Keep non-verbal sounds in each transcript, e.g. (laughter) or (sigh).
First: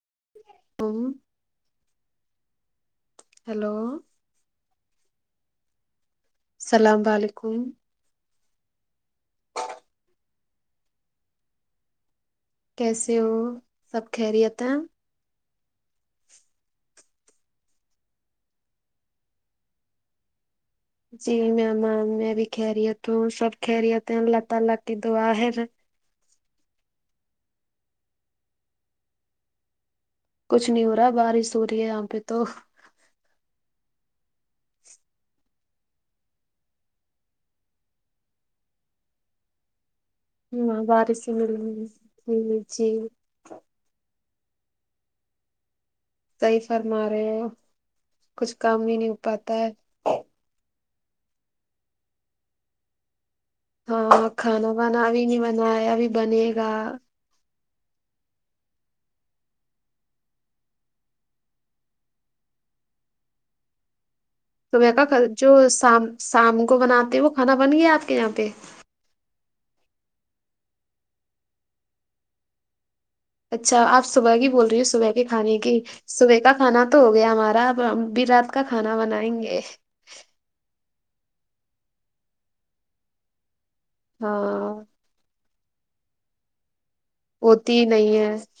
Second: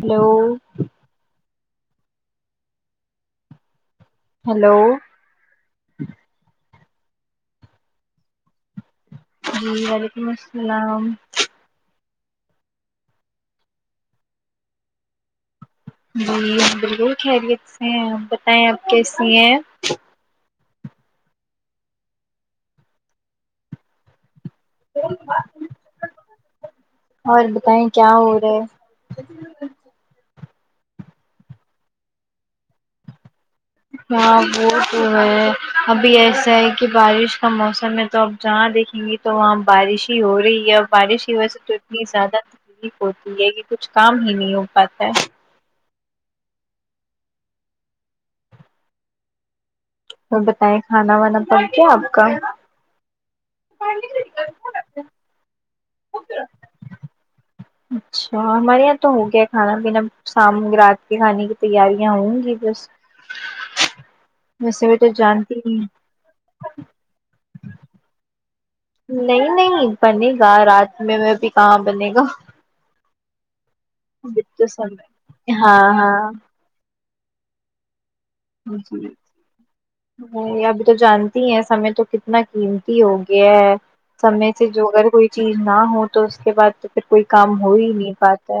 Hello ام hello hello السلام و علیکم جی وعلیکم السلام کیسے ہو سب کہریت ہیں جی بالکل خیریت سے ہیں آپ بتائیں آپ کیسی ہیں جی میںیم میں بھی کہرہیت ہوں سب کہ رہیت ہیں اللہ تعالی کی دعا ہے اور بتائیں کیا ہو رہا ہے (unintelligible) کچھ نہیں ہو رہا ہے بارش ہو رہی ہے یہاں پہ تو ہاں وہ تو ابھی ایسا ہے کہ بارش کا موسم ہے تو آپ جہاں دیکھیں گے تو وہاں بارش ہی ہو رہی ہے ہاں اور بارش کی وجہ مل سے تو اتنی زیادہ رہی جی تکلیف ہوتی یہ کہ کچھ کام ہی نہیں ہو پاتا ہے صحیح فرما رہے ہو کچھ کام ہی نہیں ہو پاتا ہے اور بتائیں کھانا وانا پک گیا آپ کا ہاں کھانا وانا ابھی نہیں بنایا ابھی بنے گا اچھا ہمارے یہاں تو ہو گیا کھانا پینا شام رات کے کھانے کی تیاریاں ہوں گی بس تو ویسے میں بھی کہ کل جو جانتی ہی شام شام کو بناتے وہ کھانا بن گیا آپ کے یہاں پہ نہیں نہیں بنے گا رات میں میں بھی کہاں بنے گا اچھا آپ صبح کی بول تو رہی ہو سب صبح کے کھانے کی ہاں ہاں صبح کا کھانا تو ہو گیا ہمارا اب بھی رات کا کھانا جی بنائیں گے ابھی تو جانتی ہیں سمے تو کتنا قیمتی ہو گیا ہے سمے سے ہاں جو اگر کوئی چیز نہ ہو تو اس کے بعد پھر کوئی کام ہو ہی نہیں پاتا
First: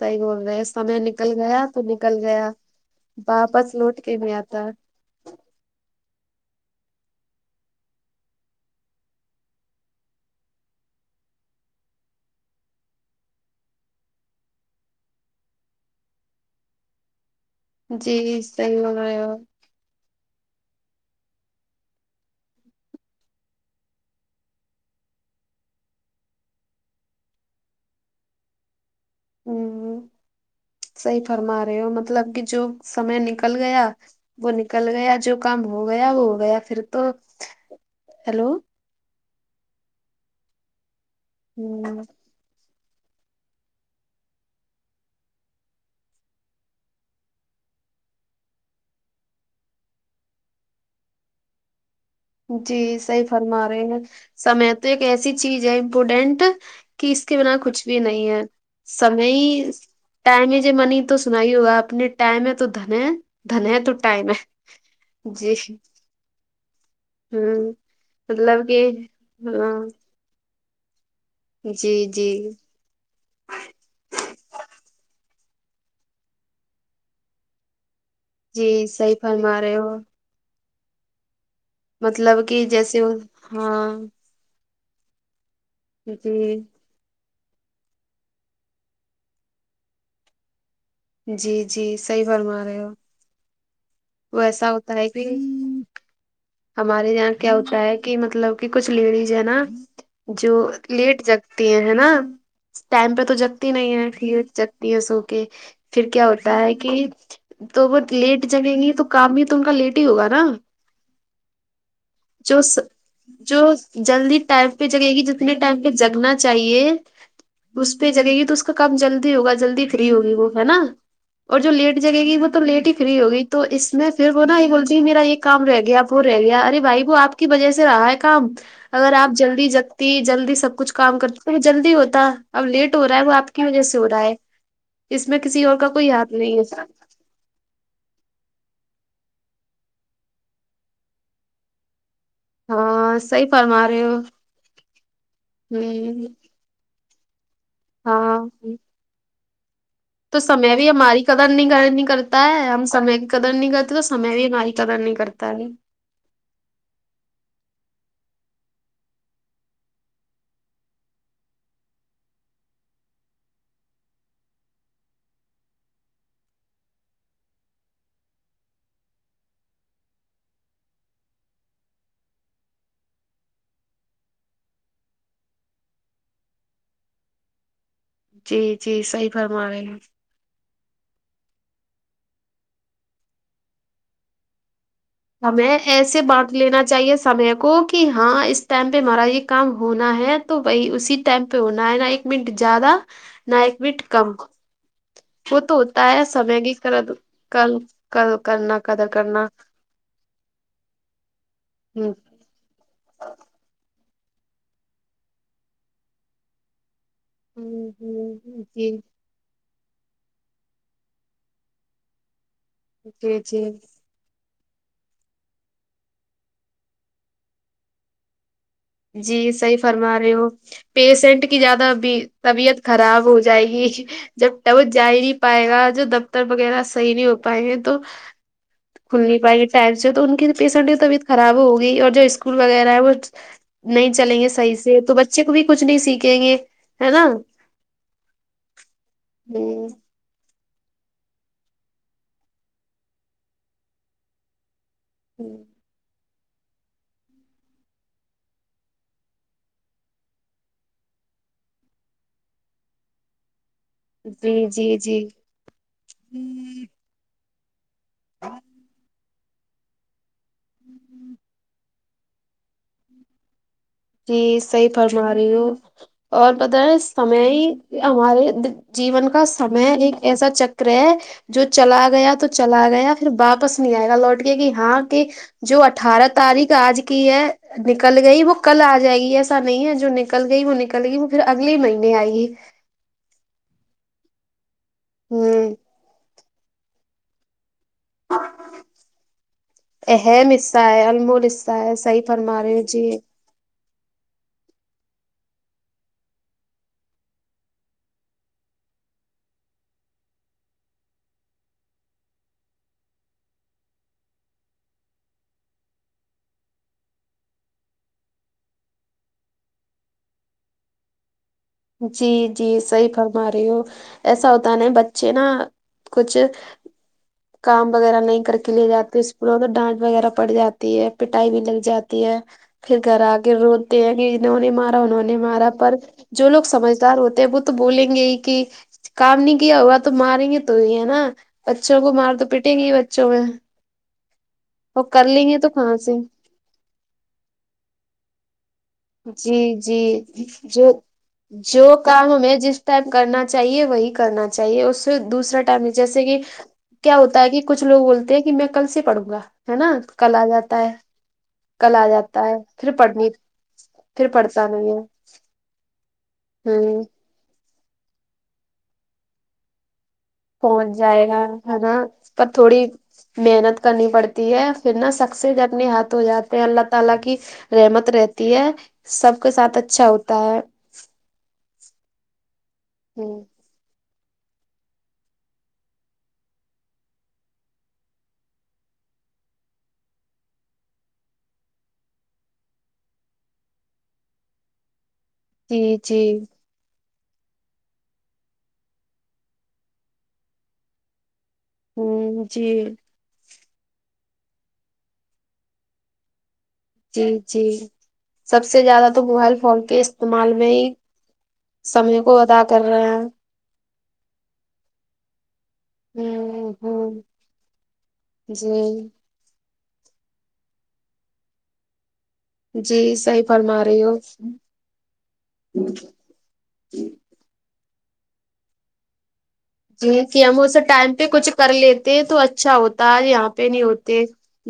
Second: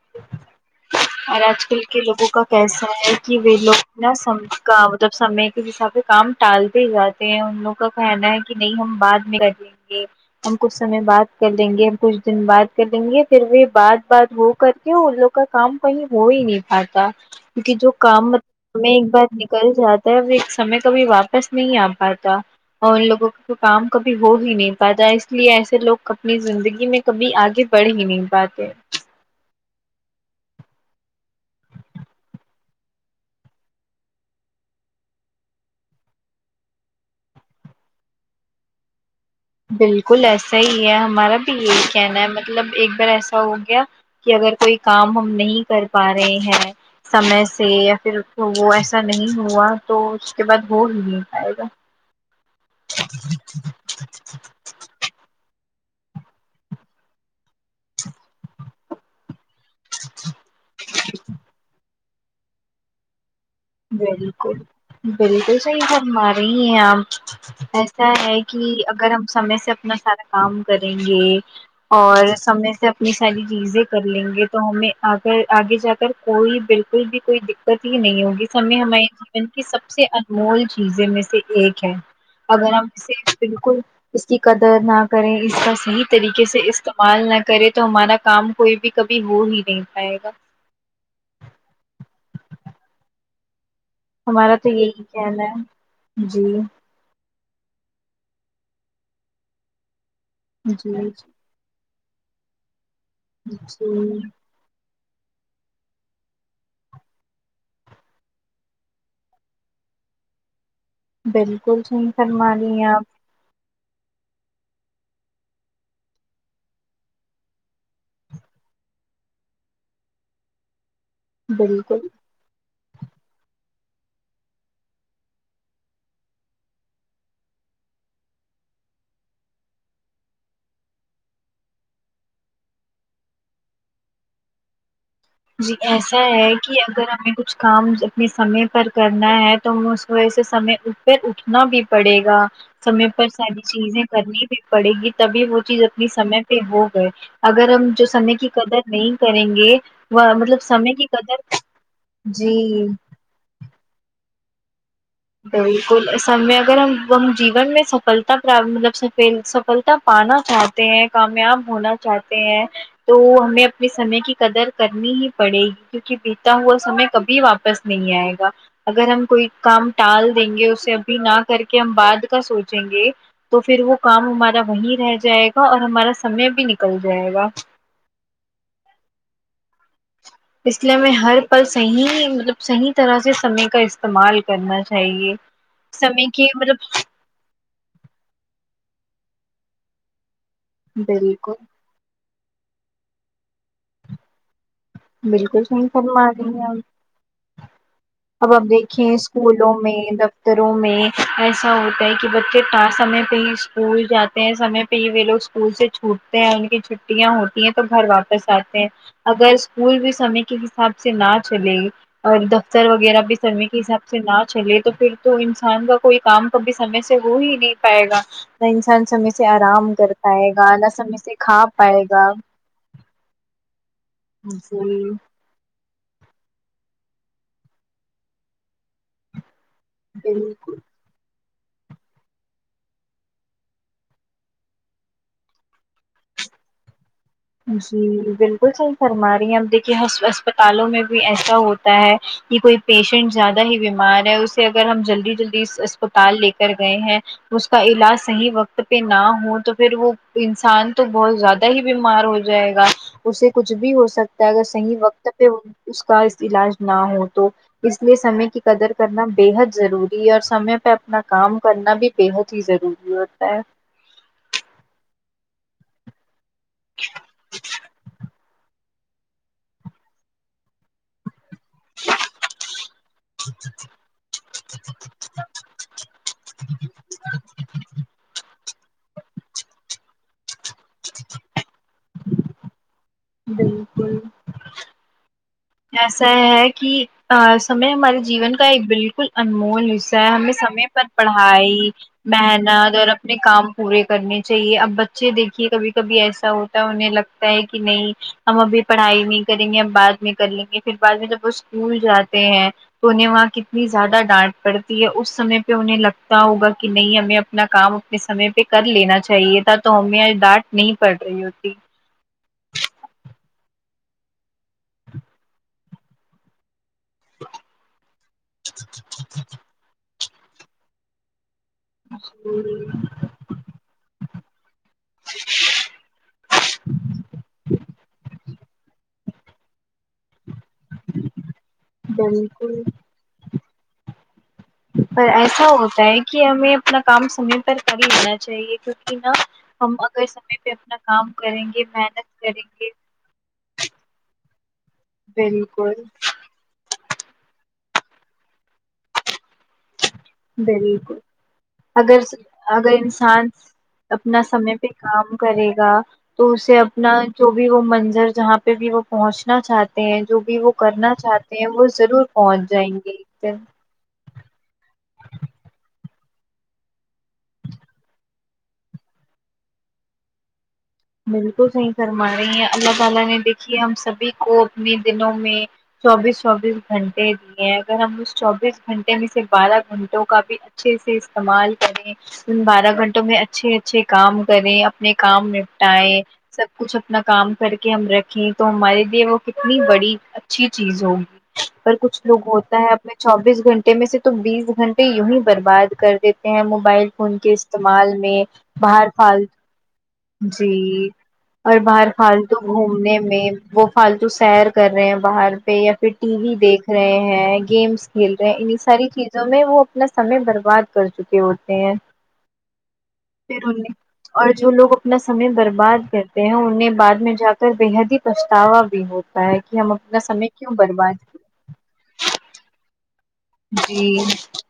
صحیح بول رہے ہیں، سمے نکل اور گیا آج کل تو کے نکل لوگوں کا گیا کیسا ہے کہ وہ واپس لوک لوٹ نا کے نہیں سب آتا کا مطلب سمے کے حساب سے کام ٹالتے جاتے ہیں ان لوگ کا کہنا ہے کہ نہیں ہم بعد میں کرے جی ہم کچھ سمے بات کر لیں گے ہم کچھ دن بات کر لیں گے پھر وہ بات بات ہو کر کیوں ان لوگ کا کام کئی ہوئی نہیں سکتا جی صحیح بول رہے ہو کل جاتا ہے اب ایک سمے کبھی واپس نہیں آ پاتا اور ان لوگوں کام کبھی ہو ہی نہیں پاتا اس لیے ایسے لوگ اپنی زندگی میں کبھی آگے بڑھ ہی نہیں پاتے ہ صحیح فرما رہے ہو مطلب کہ جو سمے نکل گیا وہ نکل گیا جو کام ہو گیا وہ ہو گیا پھر تو ہیلو بالکل ایسا ہی ہے ہمارا بھی یہی ہ کہنا ہے مطلب ایک بار ایسا کیا ہو گیا کہ اگر کوئی کام ہم نہیں کر پا رہے ہیں سمے سے یا پھر وہ ایسا نہیں ہوا تو اس کے بعد ہو ہی نہیں پائے گا جی صحیح فرما رہے ہیں سمے تو ایک ایسی چیز ہے امپورٹینٹ کہ اس کے بنا کچھ بھی نہیں ہے سمے ہی ٹائم ہے ج منی تو سنائی ہوگا اپ نے ٹائم ہے تو دھن ہے دھن ہے تو ٹائم ہے جی ہمارے ہی ہے ہ اپ ایسا ہے کہ اگر ہم سمے سے ہاں اپنا سارا کام کریں گے جی جی اور سمے سے یہ ساری چیزیں کر لیں گے تو ہمیں آگر آگے جا کر کوئی بلکل بھی کوئی دیک ہی نہیں ہوگی سمے جی ہمیں ہمارے صحیح جین فرما کی رہے سب ہو سے انمول چیزیں میں سے ایک مطلب کہ اگر ہم جیسے اسے وہ- بلکل ہاں کی قدر نہ کریں اس کا صحیح طریقے جی سے اس کا مال نہ کرے تو ہمارا کام کوئی بھی کبھی ہو ہی نہیں پائے گا جی جی صحیح فرما رہے ہو وہ ہمارا تو ایسا ہوتا یہی ہے کہنا کہ ہے جی ہمارے یہاں کیا ہوتا ہے کہ مطلب کہ کچھ لیڈیز ہے نا جو جی لیٹ جگ تی ہے نا ٹائم پہ تو جگتی نہیں ہے جی پھر جک پیس او کے پھر کیا ہوتا ہے کہ تو وہ لیٹ جگیں گے تو کام بھی تو ان کا لیٹ ہی ہوگا نا بلکل صحی جو اس جو جلدی ٹائم پہ جگے گی جتنے ٹائم پہ جگنا چاہیے اس پہ جگے گی تو اس کا کام جلدی ہوگا جلدی فری ہوگی وہ ہے نا اور جو لیٹ بالکل جگے گی وہ تو لیٹ ہی فری ہوگی تو اس میں پھر وہ نا یہ بولتی میرا یہ کام رہ گیا اپ وہ رہ گیا ارے بھائی وہ آپ کی وجہ سے رہا ہے کام اگر آپ جلدی جگتی جلدی سب کچھ کام کرتی تو جلدی ہوتا اب لیٹ ہو رہا ہے وہ آپ کیا وجھ سے ہورہا ہے اس میں کسی جی اور کا کوئی ایسا ہاتھ ہے نہیں کہ اگر ہمیں کچھ کچھ کام اپنے سمے پر کرنا ہے تو اس وجہ سے سمے پر اٹھنا بھی پڑے گا سمے ہاں پر صحیح ساری فرما رہے چیزیں ہو کرنی بھی پڑے گی تبھی وہ چیز اپنی ہ سمے پہ ہو گئے اگر ہم جو سمے ہاں کی قدر نہیں کریں گے وہ تو مطلب سمے بھی کی ہماری قدر نہیں ک نہیں کرتا ہے ہم جی سمے قدر نہیں کرتے تو سمے بھی ہماری قدر نہیں کرت تو سب میں اگر ہم جیون میں سفلتا پراب صافے سفلتا پانا تھا تے ہیں کامیاب ہونا چاہتے ہیں تو ہمیں اپنے سمے کی قدر کرنی ہی پڑے گی کیوںکہ بیتا ہوا سمے کبھی واپس نہیں آئے گا اگر ہم کوئی کام ٹال دیں گے اسے ابھی نہ کر کے ہم بعد کا سوچیں گے تو پھر وہ کام ہمارا وہیں رہ جائے گا اور ہمارا سمے بھی نکل جائے گا جی جی صحیح فرمایں اس لیے میں ہر پل صحیح مطلب صحیح طرح سے سمے کا است استعمال کرنا چاہیے ہمیں ایسے سمے کی بانٹ مطلب لینا چاہیے سمے کو کہ ہاں اس ٹائم پہ ہمارا یہ کام ہونا ہے تو وہی اسی ٹائم بالکل پہ ہونا نہ نہ ایک منٹ جیادہ نہ ایک منٹ کم وہ بلکل تو صحیح ہوتا فرمایا رہی سمے ہے کی ہیں کرد کل کل اپ اب اپ کرنا قدر دیکھے کرنا اسکولوں میں دوا روں میں ایسا ہوتا ہ ہے کہ بچے ا سمے پہ ہی اسکول جاتے ہیں سمے پہ ہی وہ لوگ اسکول سے چھوٹتے ہیں ان کی چ چھٹیاں ہوتی ہیں تو گھر واپس آتے ہیں جی اگر کوئی بھی سمے کے حساب سے نہ چلے اور دفتر وغیرہ بھی جی جی سمے کے حساب سے نہ چلے تو پھر تو انسان کا کوئی کام کبھی سمے سے ہو ہی نہیں پائے گا نہ نہ سمے سے جی صحیح آرام کر فرما رہے ہو پائے گا نہ سمے سے کھا پائے گا کھراب ہو جائے گی جب تواج جی جائے ری پائے گا جو دفتر وغیرہ صحیح نہیں ہو پائیں گے تو کھل نہیں پائیں گے ٹیپ سے تو ان کی بالکل پیشنٹ کی طبیعت خراب ہوگی اور جو اسکول وغیرہ ہے وہ نہیں چلیں گے صحیح سے تو بچے کو بھی کچھ نہیں سیکھیں گے ہے نا جی بلکل صحیح فرما رہی ہیں اپ ہ دیکھیے حس بس اسپتالوں میں بھی ایسا ہوتا ہے کہ کوئی پیشنٹ زیادہ ہی بیمار ہے اسے اگر ہم جل جلدی جلدی اسپتال لے کر گئے ہیں اس کا علاج صحیح وقت پہ نہ ہو تو پھر وہ انسان تو بہت زیادہ ہی بیمار مار ہو جائے گا اسے کچھ بھی ہو سکتا ہے اگر جی جی صحیح جی وقت پہ ہو اس کا علاج نہ ہو تو اس لیے سمے کی قدر کرنا بےحد ضروری ہے اوس سمے پہ اپنا کام کرنا بھی بےحد ہی ضروری ہوتا ہے جی صحیح فرما رہی ہوں اور پتہ ہے سمے ہی ہمارے جیون کا سمے ایک ایسا چکر ہے جو چلا گیا تو چلا گیا پھر واپس نہیں آئے گا لوٹ کہ ہاں کہ جو اٹھارہ تاریخ آج کی ہے نکل گئی وہ کل آ جائے گی ایسا نہیں ہے جو نکل گئی وہ نکل گی وہ پھر اگلے مہینے ہی آئے گی بلکل ہمم ایسا ہے کہ ا سمے ہمارے جیون کا ایک بلکل انمول حصہ ہے اہم ہمیں حصہ سمے پر ہے انمول حصہ پڑھائی ہے صحیح فرما رہے ہو محنت اور جی اپنے کام پورے کرنے چاہیے اب بچے دیکھیے کبھی کبھی ایسا ہوتا ہے انہیں لگتا ہے کہ نہیں ہم ابھی پڑھائی نہیں کریں گے ہم بعد میں کر لیں گے پھر بعد میں جب وہ اسکول جاتے ہیں تو انہیں وہاں کتنی زیادہ ڈانٹ پڑتی ہے اس سمے پہ انہیں لگتا ہوگا کہ نہیں ہمیں اپنا کام اپنے سمے پہ کر لینا چاہیے تھا تو ہمیں آج ڈانٹ نہیں پڑ رہی ہوتی جی جی صحیح فرما رہی ہو ایسا ہوتا نہیں بچے نا کچھ کام وغیرہ نہیں کر کے لے جاتے اس پ ڈانٹ وغیرہ پڑ جا تی ہے پٹائی بھی لگ جاتی ہے پھر گھر آ کے رو تے نے انہوں نے مارا انہوں نے مارا پر جو لوگ سمجھدار ہوتے ہیں وہ تو بولیں گے ہی کہ کام نہیں کیا ہوا تو ماریں گے تو ہی ہے نا بچوں کو مار تو پیٹیں گی بچوں میں وہ کر پر لیں گے ایسا تو کہاں ہوتا سے ہے کہ ہمیں اپنا کام سمے پر کر لینا چاہیے کیوں کہ جی جی جو کام کریں جو گے محنت کام ہمیں کریں جس گے ٹائم کرنا چاہیے وہی کرنا چاہیے اس سے دوسرا ٹائم بالکل جیسے کہ کیا ہوتا ہے کہ کچھ لوگ بولتے ہیں کہ میں کل سے پڑوں گا ہے نا کل آ جاتا ہے بالکل کل آ اگر جاتا ہے پھر اگر پڑھنی انسان پھر اپنا پڑھتا سمے پہ نہیں کام کرے گا تو اسے ہے ہ اپنا جو بھی وہ منظر جہاں پہ بھی وہ پہنچنا چاہت جو بھی وہ پہنچ کرنا جائے گا چاہتے ہیں ہے وہ نا ضرور پر پہنچ تھوڑی جائیں گے چ محنت کرنی پڑتی ہے پھر نا سکسیس اپنے ہاتھ ہو جاتے ہیں اللہ تعالی کی رحمت رہتی ہے سب کے ساتھ اچھا ہوتا ہے بالکل صحیح فرما رہی ہیں اللہ تعالی ہ نے دیکھیے ہم سبھی کو اپنے دلوں میں چوبیس چوبیس گھنٹے دیے اگر ہم اس چوبیس گھنٹے میں سے بارہ گھنٹوں کا بھی اچھے سے استعمال کریں ان بارہ گھنٹوں میں اچھے اچھے کام کریں اپنے کام میں جی ٹائے جی سب کچھ اپنا کام کر کے ہم رکھیں تو ہمارے لیے وہ کتنی بڑی اچھی چیز ہوگی اور کچھ ہ لوگ جی ہوتا ہے اپنے چوبیس گھنٹے میں سے تو بیس گھنٹے یوں ہی برباد کر دیتے موبائل فون جی کے جی استعمال میں سب سے باہر زیادہ تو موبائل فالتو فون کے استم جی اور باہر فالتو ادا کر رہے گھومنے ہیں میں وہ فالتو سیر کر رہے ہیں باہر پہ یا پھر ٹی وی ہ دیکھ رہے ہ ہیں گیمس کھیل رہے ہیں انہیں ساری جی چیزیں وہ اپنا سمے برباد کر چکے ہوتے ہیں جی صحیح پھر فرما انہیں رہی ہو اور جو لوگ اپنا سمے برباد کرتے ہیں انہیں بعد میں جا کر بے حد ہی پچھتاوا بھی ہوتا ہے کہ ہم اپنا جی کہ سمے ہم کیوں اس برباد ٹائم پہ کچھ کیا۔ کر لیتے تو اچھا ہوتا ہے آج یہاں پہ نہیں جی ہوتے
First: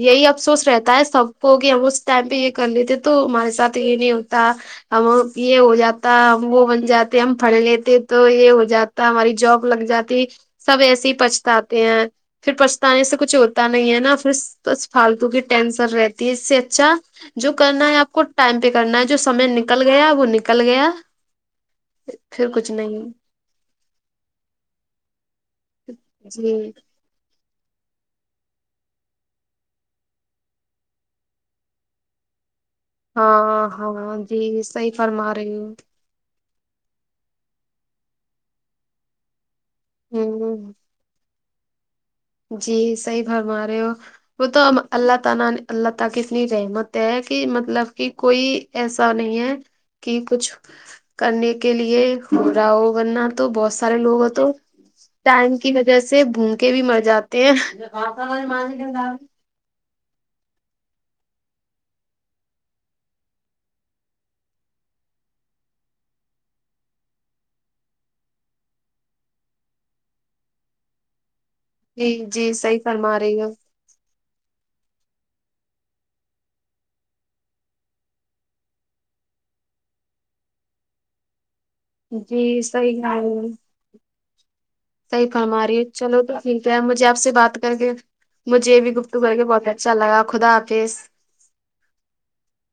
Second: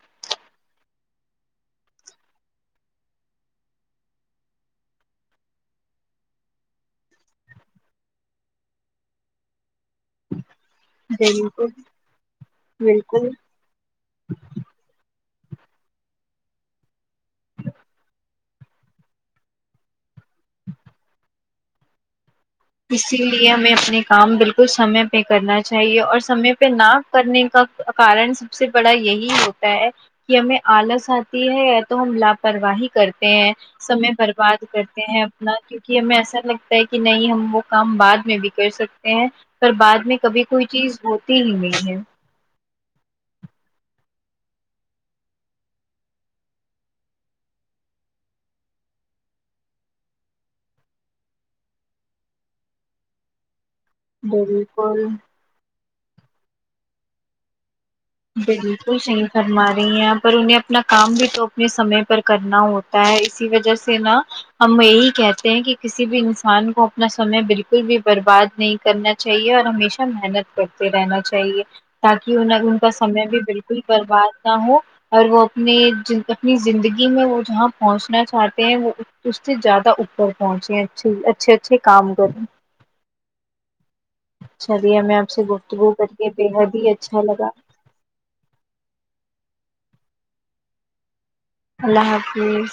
یہی افسوس رہتا ہے سب کو کہ ہم اس ٹائم پہ یہ کر لیتے تو ہمارے ساتھ یہ نہیں ہوتا ہم یہ ہو جاتا ہم وہ بن جاتے ہم پڑھ لیتے تو یہ ہو جاتا ہماری جاب لگ جاتی سب ایسے ہی بالکل پچھتاتے ہیں پھر پچھتانے سے کچھ ہو تا نہیں ہے نا پھر بس فالتو کی ٹینسن رہتی ہے اس سے اچھا جو کرنا ہے آپ کو ٹائم پہ کرنا ہے جو سمے نکل گیا وہ نکل گیا پھر کچھ نہیں اسی ہمیں اپنے کام بالکل سمے پہ کرنا چاہیے اور سمے جی پہ نہ کرنے کا کارن سب سے بڑا یہی ہوتا ہے کہ ہمیں آلس آتی ہے یا تو ہم لاپرواہی کرتے ہیں ہاں سمے ہاں جی برباد صحیح کرتے ہیں فرما اپنا رہی ہوں کیونکہ ہمیں ایسا لگتا کہ نہیں ہم وہ کام بعد میں بھی کر سکتے ہیں پر بعد میں کبھی کوئی ہوں چیز ہو (unintelligible) جی صحیح فرما رہے ہو وہ تو اب اللہ تعالی اللہ تعالی کی اتنی رحمت ہے کہ مطلب کہ کوئی ایسا نہیں ہے کہ کچھ کرنے کے لیے ہو رہا ہو ورنہ تو بہت سارے لوگ ہوتے ہیں تو بالکل ٹائم کی وجہ سے بھوکے کے بھی مر جاتے ہیں بالکل صحیح فرما رہی ہیں آپ پر انہیں اپنا کام بھی تو اپنے سمے پر کرنا ہوتا ہے اسی وجہ سے نا ہم یہی کہتے ہیں کہ کسی بھی انسان کو اپنا سمے بالکل بھی برباد نہیں کرنا چاہیے اور ہمیشہ محنت کرتے رہنا چاہیے جی تاکہ جی انہیں صحیح ان کا فرما سمے بھی رہی ہو بالکل برباد نہ ہو اور وہ اپنی جندگی زندگی میں وہ جہاں پہنچنا چاہتے ہیں وہ اس سے زیادہ اوپر پہنچے اچھی اچھے اچھے کام کریں جی صحیح چلیے ہمیں صحیح آپ سے فرمارہی ہے گفتگو کر چلو کے تو بے ٹھیک حد ہے ہی مجھے آپ اچھا سے لگا بات کر کے مجھے یہ بھی گفتگ کر کے بہت اچھا لگا خدا حاظ اللہ حافظ